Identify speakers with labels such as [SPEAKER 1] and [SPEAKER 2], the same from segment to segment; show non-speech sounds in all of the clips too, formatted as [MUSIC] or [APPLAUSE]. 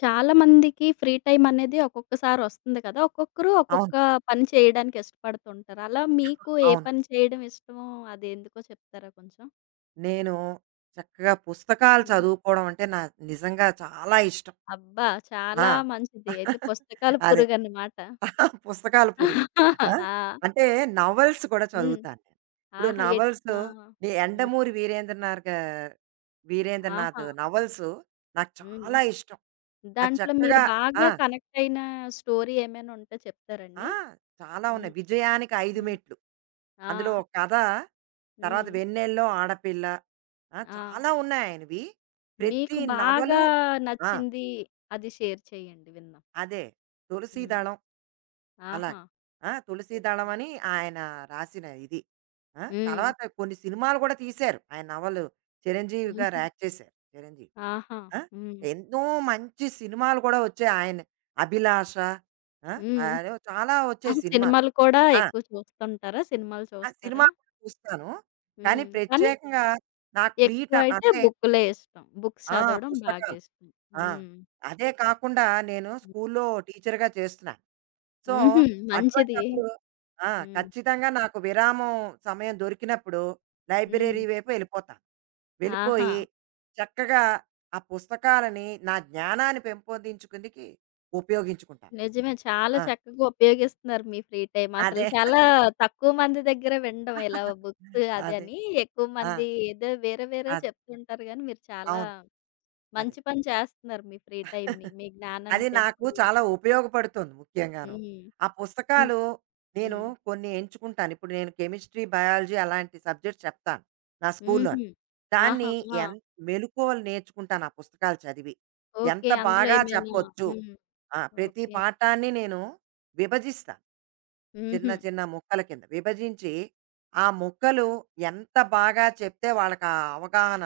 [SPEAKER 1] చాలా మందికి free time అనేది ఒక్కొక్కసారి వస్తుంది కదా! ఒక్కొక్కరు
[SPEAKER 2] అవును.
[SPEAKER 1] ఒక్కొక్క పని చేయడానికి ఇష్టపడుతుంటారు. అలా మీకు ఏ
[SPEAKER 2] అవును.
[SPEAKER 1] పని చేయడం ఇష్టమో అది ఎందుకో చెప్తారా కొంచెం?
[SPEAKER 2] నేను చక్కగా పుస్తకాలు
[SPEAKER 1] హ్మ్.
[SPEAKER 2] చదువుకోవడం అంటే నా నిజంగా చాలా ఇష్టం.
[SPEAKER 1] అబ్బా!
[SPEAKER 2] ఆ!
[SPEAKER 1] చాలా మంచిది. అయితే
[SPEAKER 2] [LAUGHS]
[SPEAKER 1] పుస్తకాల
[SPEAKER 2] అదే.
[SPEAKER 1] పురుగన్నమాట.
[SPEAKER 2] [LAUGHS] పుస్తకాల పురుగు. ఆ!
[SPEAKER 1] ఆ!
[SPEAKER 2] అంటే నవెల్స్ కూడా
[SPEAKER 1] హ్మ్.
[SPEAKER 2] చదువుతాను నేను. ఇప్పుడు
[SPEAKER 1] ఆహా!
[SPEAKER 2] నవెల్స్
[SPEAKER 1] ఆ!
[SPEAKER 2] ఈ
[SPEAKER 1] హ్మ్.
[SPEAKER 2] 'యండమూరి వీరేంద్రనాథ్' గా 'వీరేంద్రనాథ్'
[SPEAKER 1] ఆహా!
[SPEAKER 2] నవెల్స్ నాకు
[SPEAKER 1] హ్మ్.
[SPEAKER 2] చాలా ఇష్టం. అది
[SPEAKER 1] దాంట్లో మీరు
[SPEAKER 2] చక్కగా ఆ!
[SPEAKER 1] బాగా కనెక్ట్ అయిన స్టోరీ ఏమైనా ఉంటే
[SPEAKER 2] ఆ!
[SPEAKER 1] చెప్తారండి?
[SPEAKER 2] చాలా ఉన్నాయి.
[SPEAKER 1] హ్మ్.
[SPEAKER 2] 'విజయానికి ఐదు
[SPEAKER 1] హ్మ్.
[SPEAKER 2] మెట్లు.'
[SPEAKER 1] ఆ!
[SPEAKER 2] అందులో ఒక కథ, తర్వాత
[SPEAKER 1] హ్మ్.
[SPEAKER 2] 'వెన్నెల్లో ఆడపిల్ల' ఆ!
[SPEAKER 1] ఆ!
[SPEAKER 2] చాలా ఉన్నాయి ఆయనవి. ప్రతి
[SPEAKER 1] మీకు బాగా
[SPEAKER 2] నవలు ఆ!
[SPEAKER 1] నచ్చింది అది షేర్ చేయండి విందాం.
[SPEAKER 2] అదే.
[SPEAKER 1] హ్మ్.
[SPEAKER 2] 'తులసీదళం' అలాగ.
[SPEAKER 1] ఆహా!
[SPEAKER 2] ఆ!
[SPEAKER 1] ఓకే.
[SPEAKER 2] 'తులసీదళం' అని ఆయన రాసిన ఇది. ఆ!
[SPEAKER 1] హ్మ్. [LAUGHS]
[SPEAKER 2] తర్వాత కొన్ని సినిమాలు కూడా తీశారు. ఆయన నవలు 'చిరంజీవి' గారు
[SPEAKER 1] హుహు.
[SPEAKER 2] యాక్ట్ చేశారు. 'చిరంజీవి.'
[SPEAKER 1] ఆహా!
[SPEAKER 2] ఆ!
[SPEAKER 1] హ్మ్.
[SPEAKER 2] ఎన్నో మంచి సినిమాలు కూడా వచ్చాయి ఆయన 'అభిలాష' ఆ!
[SPEAKER 1] హ్మ్.
[SPEAKER 2] అదేవో చాలా వచ్చాయి
[SPEAKER 1] ఆహా!
[SPEAKER 2] సినిమాలు.
[SPEAKER 1] సినిమాలు కూడా
[SPEAKER 2] ఆ!
[SPEAKER 1] ఎక్కువ చూస్తుంటారా? సినిమాలు
[SPEAKER 2] ఆ! సినిమా
[SPEAKER 1] చూస్తారా?
[SPEAKER 2] కూడా చూస్తాను. కానీ
[SPEAKER 1] హ్మ్. కానీ
[SPEAKER 2] ప్రత్యేకంగా నాకు ఫ్రీ టైమ్
[SPEAKER 1] ఎక్కువైతే
[SPEAKER 2] అంటే
[SPEAKER 1] బుక్కులే ఇష్టం. బుక్స్
[SPEAKER 2] ఆ!
[SPEAKER 1] చదవడం బాగా
[SPEAKER 2] పుస్తకాలు.
[SPEAKER 1] ఇష్టం.
[SPEAKER 2] ఆ!
[SPEAKER 1] హ్మ్.
[SPEAKER 2] అదే కాకుండా నేను
[SPEAKER 1] హుహు.
[SPEAKER 2] స్కూల్లో టీచర్‌గా చేస్తున్నాను. సో,
[SPEAKER 1] [LAUGHS] మంచిది.
[SPEAKER 2] అటువంటప్పుడు ఆ!
[SPEAKER 1] హ్మ్.
[SPEAKER 2] ఖచ్చితంగా నాకు విరామం సమయం దొరికినప్పుడు
[SPEAKER 1] హ్మ్.
[SPEAKER 2] లైబ్రరీ వైపు వెళ్ళిపోతాను.
[SPEAKER 1] ఆహా!
[SPEAKER 2] వెళ్ళిపోయి చక్కగా ఆ పుస్తకాలని నా జ్ఞానాన్ని పెంపొందించుకుందుకి ఉపయోగించుకుంటాను.
[SPEAKER 1] నిజమే. చాలా
[SPEAKER 2] ఆ!
[SPEAKER 1] చక్కగా ఉపయోగిస్తున్నారు మీ ఫ్రీ టైమ్. అసలు
[SPEAKER 2] అదే.
[SPEAKER 1] చాలా తక్కువ మంది దగ్గర వినడం ఇలా బుక్స్
[SPEAKER 2] [LAUGHS] అదే.
[SPEAKER 1] అదని. ఎక్కువ
[SPEAKER 2] ఆ!
[SPEAKER 1] మంది ఏదో వేరే వేరే
[SPEAKER 2] అదే.
[SPEAKER 1] చెప్తుంటారు గానీ, మీరు చాలా
[SPEAKER 2] అవును. అదే.
[SPEAKER 1] మంచి పని చేస్తున్నారు మీ ఫ్రీ టైమ్‌ని. మీ జ్ఞానాన్ని
[SPEAKER 2] అది నాకు
[SPEAKER 1] పెంపొందిం
[SPEAKER 2] చాలా ఉపయోగపడుతుంది ముఖ్యంగాను.
[SPEAKER 1] హ్మ్.
[SPEAKER 2] ఆ
[SPEAKER 1] హ్మ్.
[SPEAKER 2] పుస్తకాలు నేను
[SPEAKER 1] హ్మ్.
[SPEAKER 2] కొన్ని ఎంచుకుంటాను. ఇప్పుడు నేను కెమిస్ట్రీ, బయాలజీ అలాంటి సబ్జెక్ట్స్ చెప్తాను నా స్కూల్‌లోని.
[SPEAKER 1] హుహు. ఆహా!
[SPEAKER 2] దాన్ని
[SPEAKER 1] ఆ!
[SPEAKER 2] ఎన్ మెలుకువలు నేర్చుకుంటాను ఆ పుస్తకాలు చదివి. ఎంత
[SPEAKER 1] ఓకే. అందులో
[SPEAKER 2] బాగా
[SPEAKER 1] ఏమైనా
[SPEAKER 2] చెప్పొచ్చు.
[SPEAKER 1] హ్మ్.
[SPEAKER 2] ఆ! ప్రతి
[SPEAKER 1] ఓకే.
[SPEAKER 2] పాఠాన్ని నేను విభజిస్తాను. చిన్న
[SPEAKER 1] హుహు.
[SPEAKER 2] చిన్న ముక్కల కింద విభజించి, ఆ ముక్కలు ఎంత బాగా చెప్తే వాళ్ళకి ఆ అవగాహన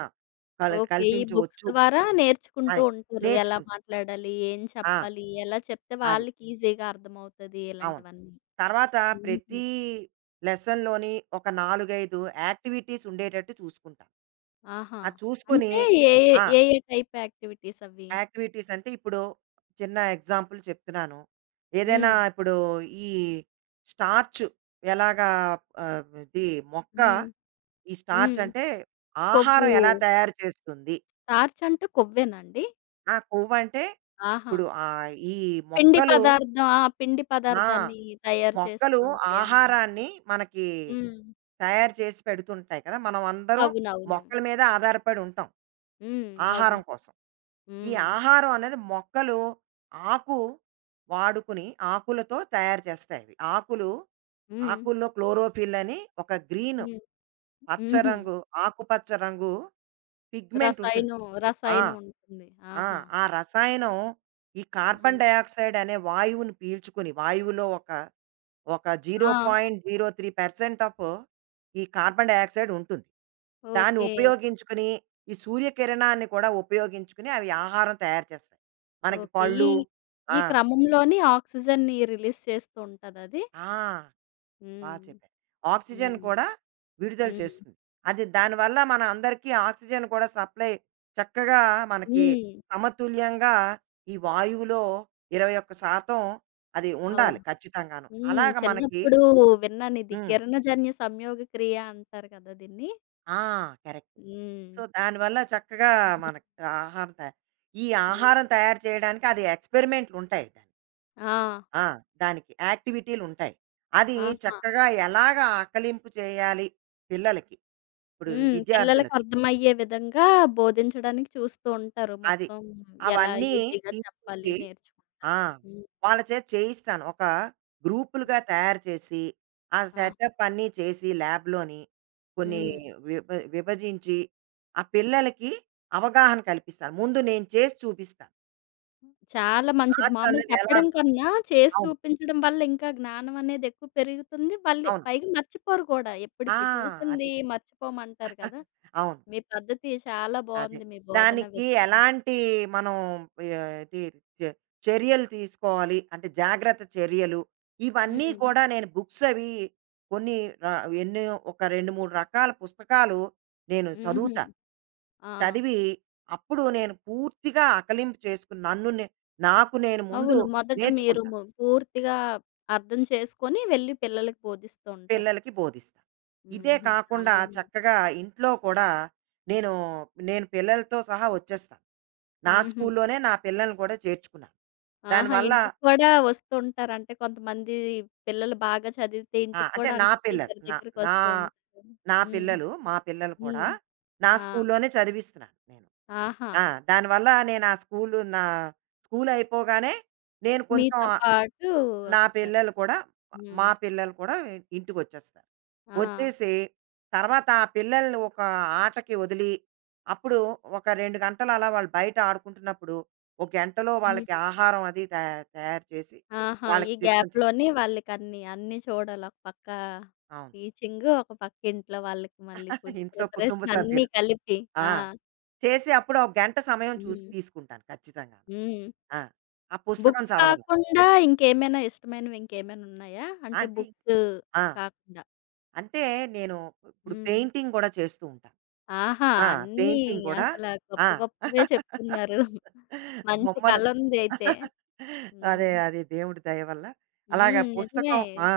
[SPEAKER 2] కల్
[SPEAKER 1] ఓకే. ఈ బుక్స్
[SPEAKER 2] కల్పించవచ్చు
[SPEAKER 1] ద్వారా నేర్చుకుంటూ
[SPEAKER 2] అని
[SPEAKER 1] ఉంటారు. ఎలా
[SPEAKER 2] నేర్చుకుంటా.
[SPEAKER 1] మాట్లాడాలి? ఏం
[SPEAKER 2] ఆ!
[SPEAKER 1] చెప్పాలి? ఎలా చెప్తే
[SPEAKER 2] అది.
[SPEAKER 1] వాళ్ళకి ఈజీగా అర్థమవుతది?
[SPEAKER 2] అవును.
[SPEAKER 1] ఇలాంటివన్నీ.
[SPEAKER 2] తర్వాత
[SPEAKER 1] హుహు.
[SPEAKER 2] ప్రతి లెసన్‌లోని ఒక 4, 5 యాక్టివిటీస్ ఉండేటట్టు చూసుకుంటాను.
[SPEAKER 1] ఆహా!
[SPEAKER 2] అది చూసుకొని
[SPEAKER 1] అంటే ఏ ఏ,
[SPEAKER 2] ఆ!
[SPEAKER 1] ఏ ఏ టైప్ యాక్టివిటీస్ అవి?
[SPEAKER 2] యాక్టివిటీస్ అంటే ఇప్పుడు చిన్న ఎగ్జాంపుల్ చెప్తున్నాను. ఏదైనా
[SPEAKER 1] హ్మ్.
[SPEAKER 2] ఇప్పుడు ఈ స్టార్చ్ ఎలాగా ఇది మొక్క
[SPEAKER 1] హ్మ్.
[SPEAKER 2] ఈ స్టార్చ్
[SPEAKER 1] హ్మ్.
[SPEAKER 2] అంటే
[SPEAKER 1] కొవ్వు
[SPEAKER 2] ఆహారం ఎలా తయారు చేస్తుంది?
[SPEAKER 1] స్టార్చ్ అంటే కొవ్వేనా అండి?
[SPEAKER 2] ఆ! కొవ్వంటే
[SPEAKER 1] ఆహా!
[SPEAKER 2] ఇప్పుడు ఈ
[SPEAKER 1] పిండి
[SPEAKER 2] మొక్కలు
[SPEAKER 1] పదార్థం ఆ! పిండి
[SPEAKER 2] ఆ!
[SPEAKER 1] పదార్థాన్ని తయారు చేస్తూ
[SPEAKER 2] మొక్కలు
[SPEAKER 1] ఉంటాయా?
[SPEAKER 2] ఆహారాన్ని మనకి
[SPEAKER 1] హ్మ్.
[SPEAKER 2] తయారు చేసి పెడుతుంటాయి కదా! మనం అందరం
[SPEAKER 1] అవునవును.
[SPEAKER 2] మొక్కల మీద ఆధారపడి ఉంటాం
[SPEAKER 1] హ్మ్.
[SPEAKER 2] ఆహారం
[SPEAKER 1] అవును.
[SPEAKER 2] కోసం. ఈ
[SPEAKER 1] హ్మ్.
[SPEAKER 2] ఆహారం అనేది మొక్కలు ఆకు వాడుకుని ఆకులతో తయారు చేస్తాయి అవి. ఆకులు
[SPEAKER 1] హ్మ్.
[SPEAKER 2] ఆకుల్లో క్లోరోఫిల్ అని ఒక గ్రీన్
[SPEAKER 1] హ్మ్.
[SPEAKER 2] పచ్చ
[SPEAKER 1] హుహు.
[SPEAKER 2] రంగు, ఆకుపచ్చ రంగు పిగ్మెంట్ ఉంటుంది.
[SPEAKER 1] రసాయనం,
[SPEAKER 2] ఆ!
[SPEAKER 1] రసాయనం ఉంటుంది.
[SPEAKER 2] ఆ!
[SPEAKER 1] ఆహా!
[SPEAKER 2] ఆ రసాయనం ఈ కార్బన్
[SPEAKER 1] హ్మ్.
[SPEAKER 2] డయాక్సైడ్ అనే వాయువుని పీల్చుకుని వాయువులో ఒక ఒక
[SPEAKER 1] ఆ!
[SPEAKER 2] 0.03% ఆఫ్ ఈ కార్బన్ డయాక్సైడ్ ఉంటుంది. దాన్ని
[SPEAKER 1] ఓకే.
[SPEAKER 2] ఉపయోగించుకుని, ఈ సూర్యకిరణాన్ని కూడా ఉపయోగించుకుని అవి ఆహారం తయారు చేస్తాయి. మనకి
[SPEAKER 1] ఓకే. ఈ
[SPEAKER 2] పళ్ళు
[SPEAKER 1] ఈ
[SPEAKER 2] ఆ!
[SPEAKER 1] క్రమంలోనే ఆక్సిజన్‌ని రిలీజ్ చేస్తూ ఉంటదది?
[SPEAKER 2] ఆ! బా
[SPEAKER 1] హ్మ్.
[SPEAKER 2] చెప్పారు. ఆక్సిజన్
[SPEAKER 1] హ్మ్.
[SPEAKER 2] కూడా విడుదల
[SPEAKER 1] హ్మ్.
[SPEAKER 2] చేస్తుంది. అది దానివల్ల మన అందరికీ ఆక్సిజన్ కూడా సప్లై చక్కగా మనకి
[SPEAKER 1] హ్మ్.
[SPEAKER 2] సమతుల్యంగా ఈ వాయువులో 21% అది ఉండాలి
[SPEAKER 1] అవును.
[SPEAKER 2] ఖచ్చితంగాను.
[SPEAKER 1] హ్మ్.
[SPEAKER 2] అలాగ మనకి
[SPEAKER 1] చిన్నప్పుడు విన్నాను ఇది.
[SPEAKER 2] హ్మ్.
[SPEAKER 1] కిరణజన్య సంయోగ క్రియ అంటారు కదా దీన్ని.
[SPEAKER 2] ఆ! కరెక్ట్.
[SPEAKER 1] హ్మ్.
[SPEAKER 2] సో, దానివల్ల చక్కగా
[SPEAKER 1] హ్మ్.
[SPEAKER 2] మనకి ఆహారం తయా ఈ ఆహారం
[SPEAKER 1] హ్మ్.
[SPEAKER 2] తయారు చేయడానికి అది ఎక్స్‌పెరిమెంట్‌లుంటాయి.
[SPEAKER 1] ఆ!
[SPEAKER 2] ఆ! దానికి యాక్టివిటీలుంటాయి. అది
[SPEAKER 1] ఆహా!
[SPEAKER 2] చక్కగా ఎలాగా ఆకలింపు చేయాలి పిల్లలకి, ఇప్పుడు
[SPEAKER 1] హ్మ్. పిల్లలకి
[SPEAKER 2] విద్యార్థులకి.
[SPEAKER 1] అర్థమయ్యే విధంగా బోధించడానికి చూస్తూ ఉంటారు.
[SPEAKER 2] అది.
[SPEAKER 1] మొత్తం ఎలా
[SPEAKER 2] అవన్నీ
[SPEAKER 1] ఈజీగా చెప్పాలి
[SPEAKER 2] తీసుకొచ్చి ఆ!
[SPEAKER 1] నేర్చుకుంటారు. హ్మ్.
[SPEAKER 2] వాళ్ళ చేత చేయిస్తాను. ఒక గ్రూపులుగా తయారు చేసి, ఆ
[SPEAKER 1] ఆ!
[SPEAKER 2] సెటప్ అన్నీ చేసి ల్యాబ్‌లోని కొన్ని
[SPEAKER 1] హ్మ్.
[SPEAKER 2] విభ విభజించి, ఆ పిల్లలకి అవగాహన కల్పిస్తాను. ముందు నేను చేసి చూపిస్తాను.
[SPEAKER 1] చాలా మంచిది.
[SPEAKER 2] ఆర్ట్
[SPEAKER 1] మామూలు
[SPEAKER 2] అనేది ఎలా
[SPEAKER 1] చెప్పడం కన్నా చేసి
[SPEAKER 2] అవును.
[SPEAKER 1] చూపించడం వల్ల ఇంకా జ్ఞానం అనేది ఎక్కువ పెరుగుతుంది. వాళ్ళు
[SPEAKER 2] అవును.
[SPEAKER 1] పైగా మర్చిపోరు కూడా
[SPEAKER 2] ఆ!
[SPEAKER 1] ఎప్పటికి. చూసింది
[SPEAKER 2] అది.
[SPEAKER 1] మర్చిపోమంటారు కదా!
[SPEAKER 2] అవును.
[SPEAKER 1] మీ పద్ధతి చాలా
[SPEAKER 2] అదే.
[SPEAKER 1] బావుంది. మీ బోధన
[SPEAKER 2] దానికి
[SPEAKER 1] విధానం మీ
[SPEAKER 2] ఎలాంటి మనం ఏ, ఇది చ చర్యలు తీసుకోవాలి అంటే జాగ్రత్త చర్యలు, ఇవన్నీ
[SPEAKER 1] హ్మ్.
[SPEAKER 2] కూడా నేను బుక్స్ అవి కొన్ని ర ఎన్ని ఒక 2, 3 రకాల పుస్తకాలు నేను
[SPEAKER 1] హుహు.
[SPEAKER 2] చదువుతా.
[SPEAKER 1] ఆ!
[SPEAKER 2] చదివి అప్పుడు నేను పూర్తిగా అకలింపు చేసుకుని నన్ను నే నాకు నేను ముందు
[SPEAKER 1] అవును. మొదట మీరు
[SPEAKER 2] నేర్చుకుంటా.
[SPEAKER 1] పూర్తిగా అర్థం చేసుకొని వెళ్లి పిల్లలకి బోధిస్తూ ఉంటారు.
[SPEAKER 2] పిల్లలకి బోధిస్తా. ఇదే
[SPEAKER 1] హుహు. చాలా
[SPEAKER 2] కాకుండా
[SPEAKER 1] మంచి
[SPEAKER 2] చక్కగా ఇంట్లో కూడా నేను, నేను పిల్లలతో సహా వచ్చేస్తాను. నా
[SPEAKER 1] హుహు.
[SPEAKER 2] స్కూల్లోనే నా పిల్లల్ని కూడా చేర్చుకున్నాను.
[SPEAKER 1] ఆహా!
[SPEAKER 2] దానివల్ల
[SPEAKER 1] ఇంటికి కూడా వస్తుంటారు. అంటే కొంతమంది పిల్లలు బాగా చదివితే
[SPEAKER 2] ఆ!
[SPEAKER 1] ఇంటికి
[SPEAKER 2] అంటే
[SPEAKER 1] కూడా
[SPEAKER 2] నా
[SPEAKER 1] అంటే
[SPEAKER 2] పిల్లలు.
[SPEAKER 1] టీచర్
[SPEAKER 2] నా నా
[SPEAKER 1] దగ్గరికొస్తూ ఉంటారు.
[SPEAKER 2] నా
[SPEAKER 1] హ్మ్.
[SPEAKER 2] పిల్లలు, మా పిల్లలు
[SPEAKER 1] హ్మ్.
[SPEAKER 2] కూడా నా
[SPEAKER 1] ఆ!
[SPEAKER 2] స్కూల్లోనే చదివిస్తున్నాను నేను.
[SPEAKER 1] ఆహా!
[SPEAKER 2] ఆ! దానివల్ల నేను ఆ స్కూలు నా స్కూలయిపోగానే నేను కొంచెం
[SPEAKER 1] మీతో పాటు
[SPEAKER 2] నా
[SPEAKER 1] వస్తారు.
[SPEAKER 2] పిల్లలు కూడా
[SPEAKER 1] హ్మ్.
[SPEAKER 2] మా పిల్లలు కూడా ఇంటికొచ్చేస్తారు.
[SPEAKER 1] ఆ!
[SPEAKER 2] వచ్చేసి తర్వాత ఆ పిల్లల్ని ఒక ఆటకి వదిలి, అప్పుడు ఒక 2 గంటలు అలా వాళ్ళు బయట ఆడుకుంటున్నప్పుడు, ఒక గంటలో వాళ్ళకి
[SPEAKER 1] హ్మ్.
[SPEAKER 2] ఆహారం అది తా తయారు చేసి,
[SPEAKER 1] ఆహా! ఈ
[SPEAKER 2] వాళ్ళకి సిద్ధం చే
[SPEAKER 1] గ్యాప్‌లోనే అన్నీ చూడాలి. ఒక పక్క
[SPEAKER 2] అవును.
[SPEAKER 1] టీచింగు, ఒక పక్క ఇంట్లో వాళ్ళకి మళ్ళీ
[SPEAKER 2] [LAUGHS]
[SPEAKER 1] ఫుడ్
[SPEAKER 2] ఇంట్లో కుటుంబ
[SPEAKER 1] ప్రిపరేషన్ అన్నీ
[SPEAKER 2] సభ్యులు.
[SPEAKER 1] కలిపి.
[SPEAKER 2] ఆ!
[SPEAKER 1] ఆ!
[SPEAKER 2] చేసి అప్పుడు ఒక గంట సమయం చూసి
[SPEAKER 1] హ్మ్.
[SPEAKER 2] తీసుకుంటాను ఖచ్చితంగాను.
[SPEAKER 1] హ్మ్.
[SPEAKER 2] ఆ! ఆ పుస్తకం
[SPEAKER 1] బుక్స్
[SPEAKER 2] చదవడం.
[SPEAKER 1] కాకుండా ఇంకేమైనా ఇష్టమైనవి ఇంకేమైనా ఉన్నాయా? అంటే
[SPEAKER 2] అంటే
[SPEAKER 1] బుక్స్
[SPEAKER 2] ఆ!
[SPEAKER 1] కాకుండా.
[SPEAKER 2] అంటే నేను ఇప్పుడు
[SPEAKER 1] హ్మ్.
[SPEAKER 2] పెయింటింగ్ కూడా చేస్తూ ఉంటాను.
[SPEAKER 1] ఆహా!
[SPEAKER 2] ఆ!
[SPEAKER 1] అన్నీ
[SPEAKER 2] పెయింటింగ్ కూడా.
[SPEAKER 1] అసల గొప్ప
[SPEAKER 2] ఆ!
[SPEAKER 1] గొప్పవే
[SPEAKER 2] [LAUGHS]
[SPEAKER 1] చెప్తున్నారు. మంచి
[SPEAKER 2] బొమ్మలు.
[SPEAKER 1] కళందయితే.
[SPEAKER 2] [LAUGHS] అదే.
[SPEAKER 1] హ్మ్.
[SPEAKER 2] అది దేవుడి దయ వల్ల. అలాగా
[SPEAKER 1] హ్మ్. నిజమే.
[SPEAKER 2] పుస్తకం ఆ!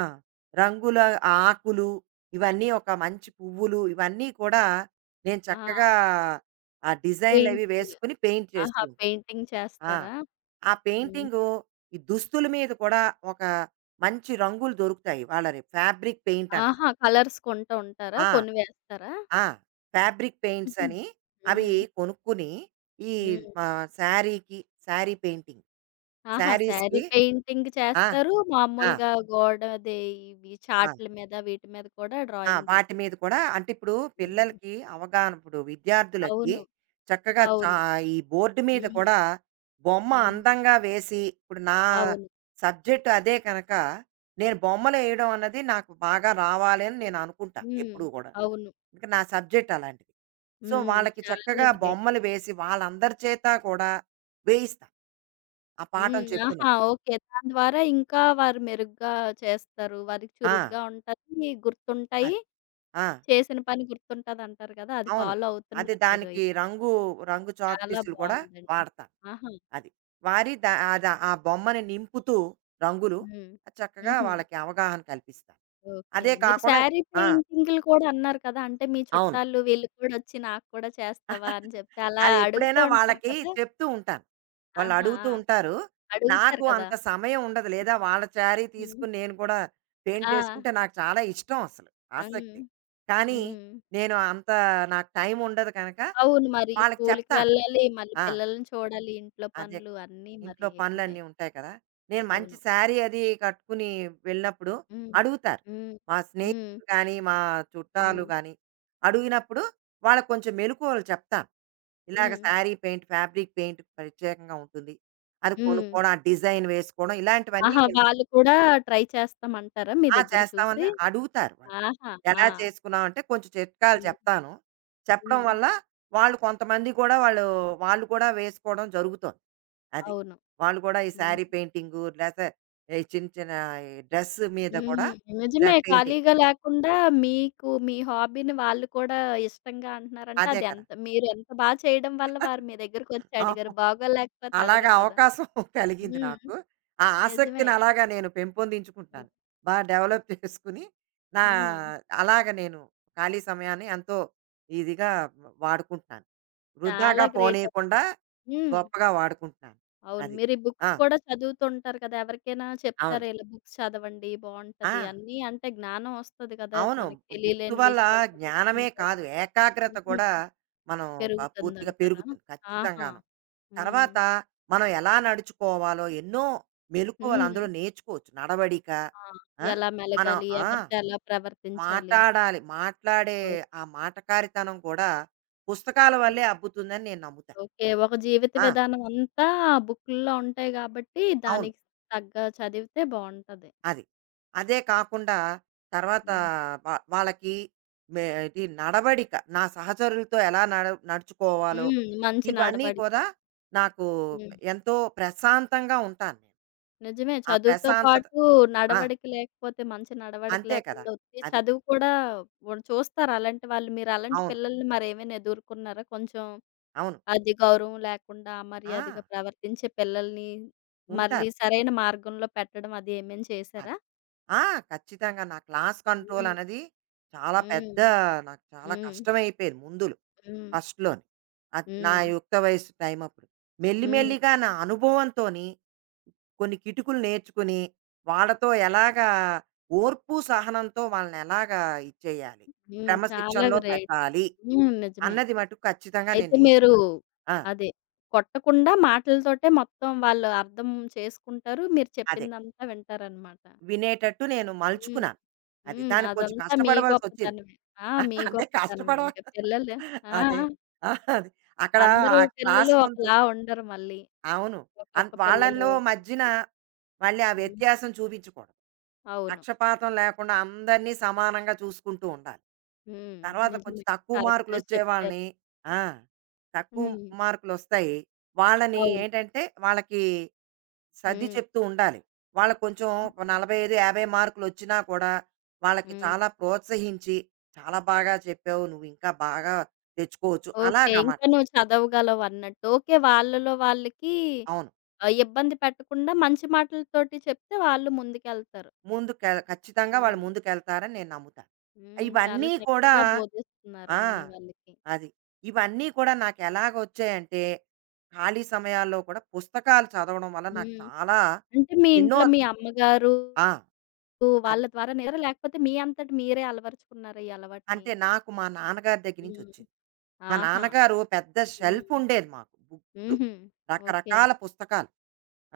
[SPEAKER 2] రంగుల ఆకులు ఇవన్నీ ఒక మంచి పువ్వులు ఇవన్నీ కూడా నేను
[SPEAKER 1] ఆ!
[SPEAKER 2] చక్కగా ఆ డిజైన్‌లవి
[SPEAKER 1] పెయింటింగ్.
[SPEAKER 2] వేసుకొని పెయింట్ చేస్తూ
[SPEAKER 1] ఆహా!
[SPEAKER 2] ఉంటా.
[SPEAKER 1] పెయింటింగ్
[SPEAKER 2] ఆ!
[SPEAKER 1] చేస్తారా?
[SPEAKER 2] ఆ
[SPEAKER 1] హ్మ్.
[SPEAKER 2] పెయింటింగు ఈ దుస్తుల మీద కూడా ఒక మంచి రంగులు దొరుకుతాయి. వాళ్ళని ఫ్యాబ్రిక్ పెయింట్ అంటారు.
[SPEAKER 1] ఆహా! కలర్స్ కొంటూ ఉంటారా?
[SPEAKER 2] ఆ!
[SPEAKER 1] కొని వేస్తారా?
[SPEAKER 2] ఆ! ఫ్యాబ్రిక్ పెయింట్స్
[SPEAKER 1] హుహు.
[SPEAKER 2] అని అవి
[SPEAKER 1] హ్మ్.
[SPEAKER 2] కొనుక్కొని, ఈ
[SPEAKER 1] హ్మ్.
[SPEAKER 2] మా శారీకి శారీ పెయింటింగ్.
[SPEAKER 1] ఆహా! శారీ
[SPEAKER 2] శారీస్‌కి
[SPEAKER 1] పెయింటింగ్
[SPEAKER 2] ఆ!
[SPEAKER 1] చేస్తారు.
[SPEAKER 2] ఆ!
[SPEAKER 1] మామూలుగా గోడ అదే ఇవి
[SPEAKER 2] ఆ!
[SPEAKER 1] చార్ట్‌ల మీద వీటి మీద కూడా
[SPEAKER 2] ఆ!
[SPEAKER 1] డ్రాయింగ్.
[SPEAKER 2] వాటి మీద కూడా అంటే ఇప్పుడు
[SPEAKER 1] హ్మ్.
[SPEAKER 2] పిల్లలకి అవగాహన ఇప్పుడు విద్యార్థులకి
[SPEAKER 1] అవును.
[SPEAKER 2] చక్కగా చా
[SPEAKER 1] అవును.
[SPEAKER 2] ఈ బోర్డు మీద
[SPEAKER 1] హ్మ్.
[SPEAKER 2] కూడా బొమ్మ
[SPEAKER 1] హ్మ్.
[SPEAKER 2] అందంగా వేసి, ఇప్పుడు నా
[SPEAKER 1] అవును.
[SPEAKER 2] సబ్జెక్ట్ అదే కనుక, నేను బొమ్మలేయడం అన్నది నాకు బాగా రావాలి అని నేను అనుకుంటాను
[SPEAKER 1] హ్మ్.
[SPEAKER 2] ఎప్పుడూ కూడా.
[SPEAKER 1] అవును.
[SPEAKER 2] ఇంకా నా సబ్జెక్ట్ అలాంటిది. సో,
[SPEAKER 1] హ్మ్.
[SPEAKER 2] వాళ్ళకి
[SPEAKER 1] చాలా
[SPEAKER 2] చక్కగా
[SPEAKER 1] గ్రేట్.
[SPEAKER 2] బొమ్మలు వేసి వాళ్ళందరి చేత కూడా వేయిస్తా. ఆ పాఠం
[SPEAKER 1] హ్మ్. ఆహా!
[SPEAKER 2] చెప్తున్నప్పుడు.
[SPEAKER 1] ఓకే. దాని ద్వారా ఇంకా వారు మెరుగ్గా చేస్తారు. వారికి
[SPEAKER 2] ఆ!
[SPEAKER 1] చురుగ్గా ఉంటాయి, గుర్తుంటాయి.
[SPEAKER 2] అది. ఆ!
[SPEAKER 1] చేసిన పని గుర్తుంటదంటారు కదా! అది
[SPEAKER 2] అవును.
[SPEAKER 1] ఫాలో
[SPEAKER 2] అది
[SPEAKER 1] అవుతున్నారు మీరు
[SPEAKER 2] దానికి
[SPEAKER 1] అయితే.
[SPEAKER 2] రంగు, రంగు చాక్
[SPEAKER 1] చాలా
[SPEAKER 2] పీసులు కూడా
[SPEAKER 1] బావుందండి.
[SPEAKER 2] వాడతా.
[SPEAKER 1] ఆహా!
[SPEAKER 2] అది. వారి దా అద ఆ బొమ్మని నింపుతూ రంగులు
[SPEAKER 1] హ్మ్.
[SPEAKER 2] చక్కగా
[SPEAKER 1] హుహు.
[SPEAKER 2] వాళ్ళకి అవగాహన కల్పిస్తా.
[SPEAKER 1] ఓకే.
[SPEAKER 2] అదే
[SPEAKER 1] మీరు
[SPEAKER 2] కాకుండా
[SPEAKER 1] శారీ
[SPEAKER 2] ఆ!
[SPEAKER 1] పెయింటింగులు కూడా అన్నారు కదా! అంటే మీ
[SPEAKER 2] అవును.
[SPEAKER 1] చుట్టాలు వీళ్ళు కూడా వచ్చి నాకు కూడా చేస్తావా అని చెప్పి అలా
[SPEAKER 2] అది
[SPEAKER 1] అడుగుతూ
[SPEAKER 2] ఎప్పుడైనా
[SPEAKER 1] ఉంటారు
[SPEAKER 2] వాళ్ళకి
[SPEAKER 1] కదా!
[SPEAKER 2] చెప్తూ ఉంటాను. వాళ్ళు
[SPEAKER 1] ఆహా!
[SPEAKER 2] అడుగుతూ
[SPEAKER 1] ఆ!
[SPEAKER 2] ఉంటారు.
[SPEAKER 1] అడుగుతారు
[SPEAKER 2] నాకు
[SPEAKER 1] కదా!
[SPEAKER 2] అంత సమయం ఉండదు. లేదా వాళ్ళ శారీ
[SPEAKER 1] హ్మ్.
[SPEAKER 2] తీసుకొని నేను కూడా పెయింట్
[SPEAKER 1] ఆ!
[SPEAKER 2] చేసుకుంటే నాకు చాలా ఇష్టం అసలు
[SPEAKER 1] హ్మ్.
[SPEAKER 2] ఆసక్తి. కానీ
[SPEAKER 1] హ్మ్.
[SPEAKER 2] నేను అంత నాకు టైం ఉండదు కనుక
[SPEAKER 1] అవును. మరి
[SPEAKER 2] వాళ్ళకి
[SPEAKER 1] స్కూలుకి
[SPEAKER 2] చెప్తాను.
[SPEAKER 1] వెళ్ళాలి. మళ్ళీ
[SPEAKER 2] ఆ!
[SPEAKER 1] పిల్లల్ని చూడాలి. ఇంట్లో
[SPEAKER 2] అదే
[SPEAKER 1] పనులు అన్నీ
[SPEAKER 2] ఇంట్లో
[SPEAKER 1] మరి ఎక్కువే.
[SPEAKER 2] పనులన్నీ ఉంటాయి కదా! నేను మంచి
[SPEAKER 1] అవును.
[SPEAKER 2] శారీ అది కట్టుకుని వెళ్ళినప్పుడు
[SPEAKER 1] హ్మ్.
[SPEAKER 2] అడుగుతారు.
[SPEAKER 1] హ్మ్.
[SPEAKER 2] మా
[SPEAKER 1] హ్మ్.
[SPEAKER 2] స్నేహితులు గానీ, మా చుట్టాలు
[SPEAKER 1] హ్మ్.
[SPEAKER 2] గానీ అడిగినప్పుడు వాళ్ళకి కొంచెం మెలుకువలు చెప్తాను. ఇలాగ
[SPEAKER 1] హ్మ్.
[SPEAKER 2] శారీ పెయింట్, ఫ్యాబ్రిక్ పెయింట్ ప్రత్యేకంగా ఉంటుంది. అది
[SPEAKER 1] హ్మ్.
[SPEAKER 2] కొనుక్కోవడం, ఆ డిజైన్ వేసుకోవడం ఇలాంటివన్నీ
[SPEAKER 1] ఆహా!
[SPEAKER 2] నేను
[SPEAKER 1] వాళ్ళు కూడా ట్రై చేస్తామంటారా మీ
[SPEAKER 2] ఆ!
[SPEAKER 1] దగ్గర
[SPEAKER 2] చేస్తామని
[SPEAKER 1] చూసి?
[SPEAKER 2] అడుగుతారు వాళ్ళు.
[SPEAKER 1] ఆహా! ఆ!
[SPEAKER 2] ఎలా చేసుకున్నావు అంటే కొంచెం చిట్కాలు
[SPEAKER 1] హ్మ్.
[SPEAKER 2] చెప్తాను. చెప్పడం
[SPEAKER 1] హ్మ్.
[SPEAKER 2] వల్ల వాళ్ళు కొంతమంది కూడా వాళ్ళు కూడా వేసుకోవడం జరుగుతోంది. అది.
[SPEAKER 1] అవును.
[SPEAKER 2] వాళ్ళు కూడా ఈ
[SPEAKER 1] హ్మ్.
[SPEAKER 2] శారీ పెయింటింగు లేతే ఈ చిన్న చిన్న ఈ డ్రెస్ మీద కూడా
[SPEAKER 1] హ్మ్.
[SPEAKER 2] ఇలా
[SPEAKER 1] నిజమే.
[SPEAKER 2] పెయింటింగ్.
[SPEAKER 1] ఖాళీగా లేకుండా మీకు మీ హాబీని వాళ్ళు కూడా ఇష్టంగా అంటున్నారంటే
[SPEAKER 2] అదే
[SPEAKER 1] అది
[SPEAKER 2] కదా!
[SPEAKER 1] ఎంత మీరు ఎంత బా చేయడం వల్ల వారు మీ
[SPEAKER 2] [LAUGHS]
[SPEAKER 1] దగ్గరకొచ్చి
[SPEAKER 2] అవును.
[SPEAKER 1] అడిగారు. బాగోలేకపోతే
[SPEAKER 2] అలాగా
[SPEAKER 1] అడగరు కదా!
[SPEAKER 2] అవకాశం [LAUGHS] కలిగింది
[SPEAKER 1] హ్మ్.
[SPEAKER 2] నాకు. ఆ
[SPEAKER 1] నిజమే.
[SPEAKER 2] ఆసక్తిని అలాగా నేను పెంపొందించుకుంటున్నాను. బా డెవలప్ చేసుకొని, నా
[SPEAKER 1] హ్మ్.
[SPEAKER 2] అలాగ నేను ఖాళీ సమయాన్ని ఎంతో ఇదిగా వాడుకుంటున్నాను.
[SPEAKER 1] చాలా
[SPEAKER 2] వృధాగా
[SPEAKER 1] గ్రేట్.
[SPEAKER 2] పోనీయకుండా
[SPEAKER 1] హ్మ్.
[SPEAKER 2] గొప్పగా వాడుకుంటున్నాను.
[SPEAKER 1] అవును.
[SPEAKER 2] అది.
[SPEAKER 1] మీరు ఈ బుక్స్
[SPEAKER 2] ఆ!
[SPEAKER 1] కూడా చదువుతుంటారు కదా! ఎవరికైనా
[SPEAKER 2] అవును.
[SPEAKER 1] చెప్తారా? ఇలా బుక్స్ చదవండి
[SPEAKER 2] ఆ!
[SPEAKER 1] బావుంటది. అన్నీ అంటే జ్ఞానం వస్తది కదా!
[SPEAKER 2] అవును.
[SPEAKER 1] మనకి
[SPEAKER 2] బుక్స్
[SPEAKER 1] తెలియలేని
[SPEAKER 2] వల్ల
[SPEAKER 1] విషయాలు
[SPEAKER 2] జ్ఞానమే
[SPEAKER 1] తెలుసుకుంటే
[SPEAKER 2] కాదు, ఏకాగ్రత కూడా
[SPEAKER 1] హ్మ్.
[SPEAKER 2] మనం ప పూర్తిగా
[SPEAKER 1] పెరుగుతుందంటారా?
[SPEAKER 2] పెరుగుతుంది
[SPEAKER 1] ఆహా!
[SPEAKER 2] ఖచ్చితంగాను.
[SPEAKER 1] హ్మ్.
[SPEAKER 2] తర్వాత మనం ఎలా నడుచుకోవాలో ఎన్నో మెలకువలు
[SPEAKER 1] హ్మ్.
[SPEAKER 2] అందులో నేర్చుకోవచ్చు. నడవడిక
[SPEAKER 1] ఆ!
[SPEAKER 2] ఆ!
[SPEAKER 1] ఎలా
[SPEAKER 2] మనం
[SPEAKER 1] మెలగాలి?
[SPEAKER 2] ఆ!
[SPEAKER 1] ఎవరితో ఎలా ప్రవర్తించాలి?
[SPEAKER 2] మాటాడాలి. మాట్లాడే
[SPEAKER 1] ఓకే.
[SPEAKER 2] ఆ మాటకారితనం కూడా పుస్తకాల
[SPEAKER 1] హ్మ్.
[SPEAKER 2] వల్లే అబ్బుతుందని నేను నమ్ముతా.
[SPEAKER 1] ఓకే. ఒక జీవిత
[SPEAKER 2] ఆ!
[SPEAKER 1] విధానం అంతా బుక్కుల్లో ఉంటాయి కాబట్టి
[SPEAKER 2] అవును.
[SPEAKER 1] దానికి తగ్గ చదివితే బావుంటది.
[SPEAKER 2] అది. అదే కాకుండా తర్వాత
[SPEAKER 1] హ్మ్.
[SPEAKER 2] వా వాళ్ళకి మే ఇది నడవడిక నా సహచరులతో ఎలా నడ నడుచుకోవాలో
[SPEAKER 1] హ్మ్. మంచి
[SPEAKER 2] ఇవన్నీ
[SPEAKER 1] నడవడిక.
[SPEAKER 2] కూడా నాకు
[SPEAKER 1] హ్మ్.
[SPEAKER 2] ఎంతో ప్రశాంతంగా ఉంటాను నేను.
[SPEAKER 1] నిజమే.
[SPEAKER 2] ఆ
[SPEAKER 1] చదువుతో
[SPEAKER 2] ప్రశాంతత
[SPEAKER 1] పాటు
[SPEAKER 2] ఆ!
[SPEAKER 1] నడవడిక లేకపోతే, మంచి నడవడిక
[SPEAKER 2] అంతే కదా!
[SPEAKER 1] లేకుండా ఒత్తి
[SPEAKER 2] అది.
[SPEAKER 1] చదువు కూడా చూస్తారు అలాంటి వాళ్ళు. మీరు అలాంటి
[SPEAKER 2] అవును.
[SPEAKER 1] పిల్లల్ని మరేమైనా ఎదుర్కొన్నారా? కొంచెం
[SPEAKER 2] అవును.
[SPEAKER 1] అది గౌరవం లేకుండా,
[SPEAKER 2] ఆ!
[SPEAKER 1] అమర్యాదగా ప్రవర్తించే పిల్లల్ని
[SPEAKER 2] ఉంటారు.
[SPEAKER 1] మళ్ళీ సరైన మార్గంలో పెట్టడం అది ఏమైనా చేశారా?
[SPEAKER 2] అదే. ఆ! ఖచ్చితంగా నా క్లాస్ కంట్రోల్
[SPEAKER 1] హ్మ్.
[SPEAKER 2] అన్నది చాలా పెద్ద
[SPEAKER 1] హ్మ్.
[SPEAKER 2] నాకు చాలా
[SPEAKER 1] హ్మ్.
[SPEAKER 2] కష్టమైపోయేది ముందులో
[SPEAKER 1] హ్మ్.
[SPEAKER 2] ఫస్ట్‌లోని. అది నా
[SPEAKER 1] హ్మ్.
[SPEAKER 2] యుక్త వయస్సు టైం అప్పుడు. మెల్లి
[SPEAKER 1] హ్మ్.
[SPEAKER 2] మెల్లిగా నా అనుభవంతోని కొన్ని కిటుకులు నేర్చుకుని, వాళ్ళతో ఎలాగా ఓర్పు, సహనంతో వాళ్ళని ఎలాగా ఇది చేయాలి,
[SPEAKER 1] హ్మ్. చాలా
[SPEAKER 2] క్రమశిక్షణలో
[SPEAKER 1] గ్రేట్.
[SPEAKER 2] పెట్టాలి
[SPEAKER 1] హ్మ్. నిజమే.
[SPEAKER 2] అన్నది మటుకు ఖచ్చితంగా నేను
[SPEAKER 1] అయితే మీరు
[SPEAKER 2] నేర్చుకున్నాను. ఆ!
[SPEAKER 1] అదే కొట్టకుండా మాటలతోటే మొత్తం వాళ్ళు అర్థం చేసుకుంటారు. మీరు
[SPEAKER 2] అదే.
[SPEAKER 1] చెప్పిందంతా వింటారనమాట.
[SPEAKER 2] వినేటట్టు నేను
[SPEAKER 1] హ్మ్.
[SPEAKER 2] మలుచుకున్నాను. అది.
[SPEAKER 1] హ్మ్.
[SPEAKER 2] దానికి కొంచెం
[SPEAKER 1] అదంతా మీ
[SPEAKER 2] కష్టపడవలసొచ్చింది.
[SPEAKER 1] గొప్పతనమే. ఆ! మీ
[SPEAKER 2] [LAUGHS] అంటే
[SPEAKER 1] గొప్పతనమే.
[SPEAKER 2] కష్టపడవ
[SPEAKER 1] ఇంక పిల్లలు ఆ!
[SPEAKER 2] అదే. ఆ! అది. అక్కడ
[SPEAKER 1] అందరూ
[SPEAKER 2] ఆ క్లాస్
[SPEAKER 1] పిల్లలు
[SPEAKER 2] ముందు
[SPEAKER 1] ఒకలా ఉండరు మళ్ళీ.
[SPEAKER 2] అవును. అన్
[SPEAKER 1] ఒక్కొక్క పిల్లలు
[SPEAKER 2] వాళ్ళలో మధ్యన మళ్ళీ ఆ
[SPEAKER 1] హ్మ్.
[SPEAKER 2] వ్యత్యాసం చూపించకూడదు.
[SPEAKER 1] అవును.
[SPEAKER 2] పక్షపాతం లేకుండా అందరినీ సమానంగా చూసుకుంటూ ఉండాలి.
[SPEAKER 1] హ్మ్.
[SPEAKER 2] తర్వాత
[SPEAKER 1] నిజమే.
[SPEAKER 2] కొంచెం తక్కువ
[SPEAKER 1] కరెక్ట్‌గా
[SPEAKER 2] మార్కులొచ్చే
[SPEAKER 1] చెప్పారు.
[SPEAKER 2] వాళ్ళని ఆ! తక్కువ
[SPEAKER 1] హ్మ్.
[SPEAKER 2] మార్కులొస్తాయి. వాళ్ళని
[SPEAKER 1] అవును.
[SPEAKER 2] ఏంటంటే వాళ్ళకి సర్ది
[SPEAKER 1] హ్మ్.
[SPEAKER 2] చెప్తూ ఉండాలి. వాళ్ళకి కొంచెం
[SPEAKER 1] అవును.
[SPEAKER 2] 45, 50 మార్కులొచ్చినా కూడా వాళ్ళకి
[SPEAKER 1] హ్మ్.
[SPEAKER 2] చాలా ప్రోత్సహించి, "చాలా బాగా చెప్పావు. నువ్వు ఇంకా బాగా తెచ్చుకోవచ్చు."
[SPEAKER 1] ఓకే.
[SPEAKER 2] అలాగమాట.
[SPEAKER 1] ఇంకా నువ్వు చదవగలవన్నట్టు. ఓకే. వాళ్ళలో వాళ్ళకి
[SPEAKER 2] అవును.
[SPEAKER 1] ఆ! ఇబ్బంది పెట్టకుండా మంచి మాటలతోటి చెప్తే వాళ్ళు ముందుకెళ్తారు.
[SPEAKER 2] ముందుకెళ్ ఖచ్చితంగా వాళ్ళు
[SPEAKER 1] హ్మ్.
[SPEAKER 2] ముందుకెళ్తారని నేను నమ్ముతాను.
[SPEAKER 1] హ్మ్. చాలా
[SPEAKER 2] ఇవన్నీ కూడా
[SPEAKER 1] చక్కగా బోధిస్తున్నారు
[SPEAKER 2] ఆ!
[SPEAKER 1] అన్నీ వాళ్ళకి.
[SPEAKER 2] అది. ఇవన్నీ కూడా నాకెలాగొచ్చాయంటే, ఖాళీ సమయాల్లో కూడా పుస్తకాలు చదవడం వల్ల నాకు
[SPEAKER 1] హ్మ్.
[SPEAKER 2] చాలా
[SPEAKER 1] అంటే మీ
[SPEAKER 2] ఎన్నో
[SPEAKER 1] ఇంట్లో మీ అమ్మగారు
[SPEAKER 2] ఆ!
[SPEAKER 1] వాళ్ళ
[SPEAKER 2] అది.
[SPEAKER 1] ద్వారా నేరా? లేకపోతే మీ అంతట మీరే అలవరుచుకున్నారా ఈ అలవాటుని?
[SPEAKER 2] అంటే నాకు మా నాన్నగారి దగ్గర
[SPEAKER 1] హ్మ్.
[SPEAKER 2] నుంచొచ్చింది. మా
[SPEAKER 1] ఆహా!
[SPEAKER 2] నాన్నగారు పెద్ద షెల్ఫ్
[SPEAKER 1] హ్మ్.
[SPEAKER 2] ఉండేది మాకు. బుక్స్
[SPEAKER 1] హుహు. ఓకే.
[SPEAKER 2] రకరకాల పుస్తకాలు.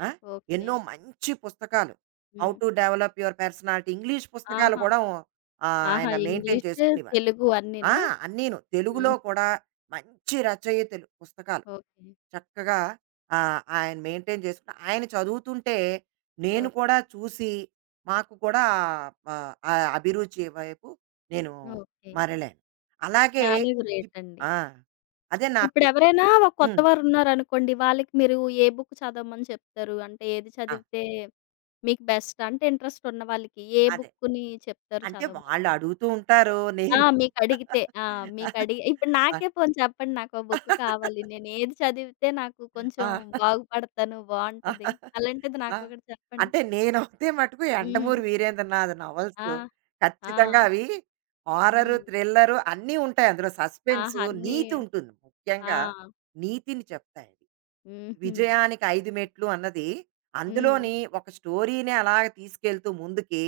[SPEAKER 2] ఆ!
[SPEAKER 1] ఓకే.
[SPEAKER 2] ఎన్నో మంచి పుస్తకాలు. 'How
[SPEAKER 1] hmm.
[SPEAKER 2] To develop your personality' English పుస్తకాలు
[SPEAKER 1] ఆహా!
[SPEAKER 2] కూడా
[SPEAKER 1] ఆహా!
[SPEAKER 2] ఆయన మెయింటైన్
[SPEAKER 1] ఇంగ్లీషు,
[SPEAKER 2] చేసుకునేవారు.
[SPEAKER 1] తెలుగు
[SPEAKER 2] ఆ!
[SPEAKER 1] అన్నీనా?
[SPEAKER 2] అన్నీను. తెలుగులో
[SPEAKER 1] హ్మ్.
[SPEAKER 2] కూడా మంచి రచయితలు పుస్తకాలు.
[SPEAKER 1] ఓకే.
[SPEAKER 2] చక్కగా ఆయన మెయింటైన్ చేసుకుని ఆయన చదువుతుంటే నేను
[SPEAKER 1] ఓకే.
[SPEAKER 2] కూడా చూసి మాకు కూడా ఆ అభిరుచి వైపు నేను
[SPEAKER 1] ఓకే.
[SPEAKER 2] మరలాను. అలాగే
[SPEAKER 1] చాలా గ్రేట్
[SPEAKER 2] ఇప్
[SPEAKER 1] అండి.
[SPEAKER 2] ఆ! అదే నా పి
[SPEAKER 1] ఇప్పుడెవరైనా ఒక కొత్త
[SPEAKER 2] హ్మ్.
[SPEAKER 1] వారున్నారనుకోండి, వాళ్ళకి మీరు ఏ బుక్ చదవమని చెప్తారు? అంటే ఏది
[SPEAKER 2] ఆ!
[SPEAKER 1] చదివితే మీకు బెస్ట్? అంటే ఇంట్రెస్ట్ ఉన్న వాళ్ళకి ఏ
[SPEAKER 2] అదే.
[SPEAKER 1] బుక్కుని చెప్తారు
[SPEAKER 2] అంటే
[SPEAKER 1] చదవమని?
[SPEAKER 2] వాళ్ళు అడుగుతూ ఉంటారు.
[SPEAKER 1] ఆ!
[SPEAKER 2] నేను
[SPEAKER 1] మీకడిగితే. ఆ! మీకడిగి ఇప్పుడు
[SPEAKER 2] [LAUGHS]
[SPEAKER 1] నాకే పోనీ చెప్పండి నాకో బుక్ కావాలి. నేను ఏది చదివితే నాకు కొంచెం
[SPEAKER 2] ఆ!
[SPEAKER 1] బాగుపడతాను,
[SPEAKER 2] ఆ!
[SPEAKER 1] బావుంటది. అలాంటిది
[SPEAKER 2] ఆ!
[SPEAKER 1] నాకొకటి చెప్పండి.
[SPEAKER 2] అంటే నేనైతే మటుకు
[SPEAKER 1] హ్మ్.
[SPEAKER 2] 'యండమూరి వీరేంద్రనాథ్' నవల్స్
[SPEAKER 1] ఆ! ఆ!
[SPEAKER 2] ఖచ్చితంగా అవి హారరు,
[SPEAKER 1] హ్మ్.
[SPEAKER 2] థ్రిల్లరు అన్నీ ఉంటాయి అందులో. సస్పెన్సు,
[SPEAKER 1] ఆహా! అన్నీ
[SPEAKER 2] నీతి ఉంటుంది. ముఖ్యంగా
[SPEAKER 1] ఆ!
[SPEAKER 2] నీతిని చెప్తాయి అవి.
[SPEAKER 1] హుహు.
[SPEAKER 2] 'విజయానికి 5 మెట్లు' అన్నది
[SPEAKER 1] హ్మ్.
[SPEAKER 2] అందులోని ఒక స్టోరీని అలాగ తీసుకెళ్తూ ముందుకి,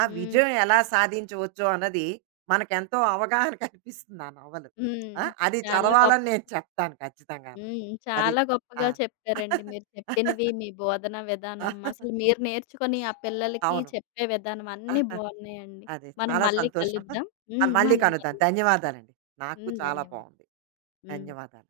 [SPEAKER 2] ఆ
[SPEAKER 1] హ్మ్.
[SPEAKER 2] విజయం ఎలా సాధించవచ్చో అన్నది మనకెంతో అవగాహన [LAUGHS] కల్పిస్తుంది ఆ నవలు.
[SPEAKER 1] హ్మ్.
[SPEAKER 2] ఆ! అది
[SPEAKER 1] చాలా గొ
[SPEAKER 2] చదవాలని నేను చెప్తాను ఖచ్చితంగాను.
[SPEAKER 1] హ్మ్.
[SPEAKER 2] అది.
[SPEAKER 1] చాలా
[SPEAKER 2] ఆ!
[SPEAKER 1] గొప్పగా చెప్పారండి. మీరు చెప్పినవి, మీ
[SPEAKER 2] [LAUGHS]
[SPEAKER 1] బోధన విధానం, అసలు మీరు నేర్చుకొని ఆ పిల్లలకి
[SPEAKER 2] అవును.
[SPEAKER 1] చెప్పే విధానం
[SPEAKER 2] ఆ!
[SPEAKER 1] అన్నీ బావున్నాయండి.
[SPEAKER 2] అదే.
[SPEAKER 1] మనం
[SPEAKER 2] చాలా
[SPEAKER 1] మళ్ళీ
[SPEAKER 2] సంతోషం.
[SPEAKER 1] కలుద్దాం.
[SPEAKER 2] ఆ,
[SPEAKER 1] హ్మ్.
[SPEAKER 2] మళ్ళీ
[SPEAKER 1] మనం
[SPEAKER 2] కలుద్దాం.
[SPEAKER 1] మళ్ళీ
[SPEAKER 2] ధన్యవాదాలండి. నాకు
[SPEAKER 1] హ్మ్.
[SPEAKER 2] చాలా
[SPEAKER 1] ధన్యవాదాలు.
[SPEAKER 2] బావుంది.
[SPEAKER 1] హ్మ్.
[SPEAKER 2] ధన్యవాదాలు.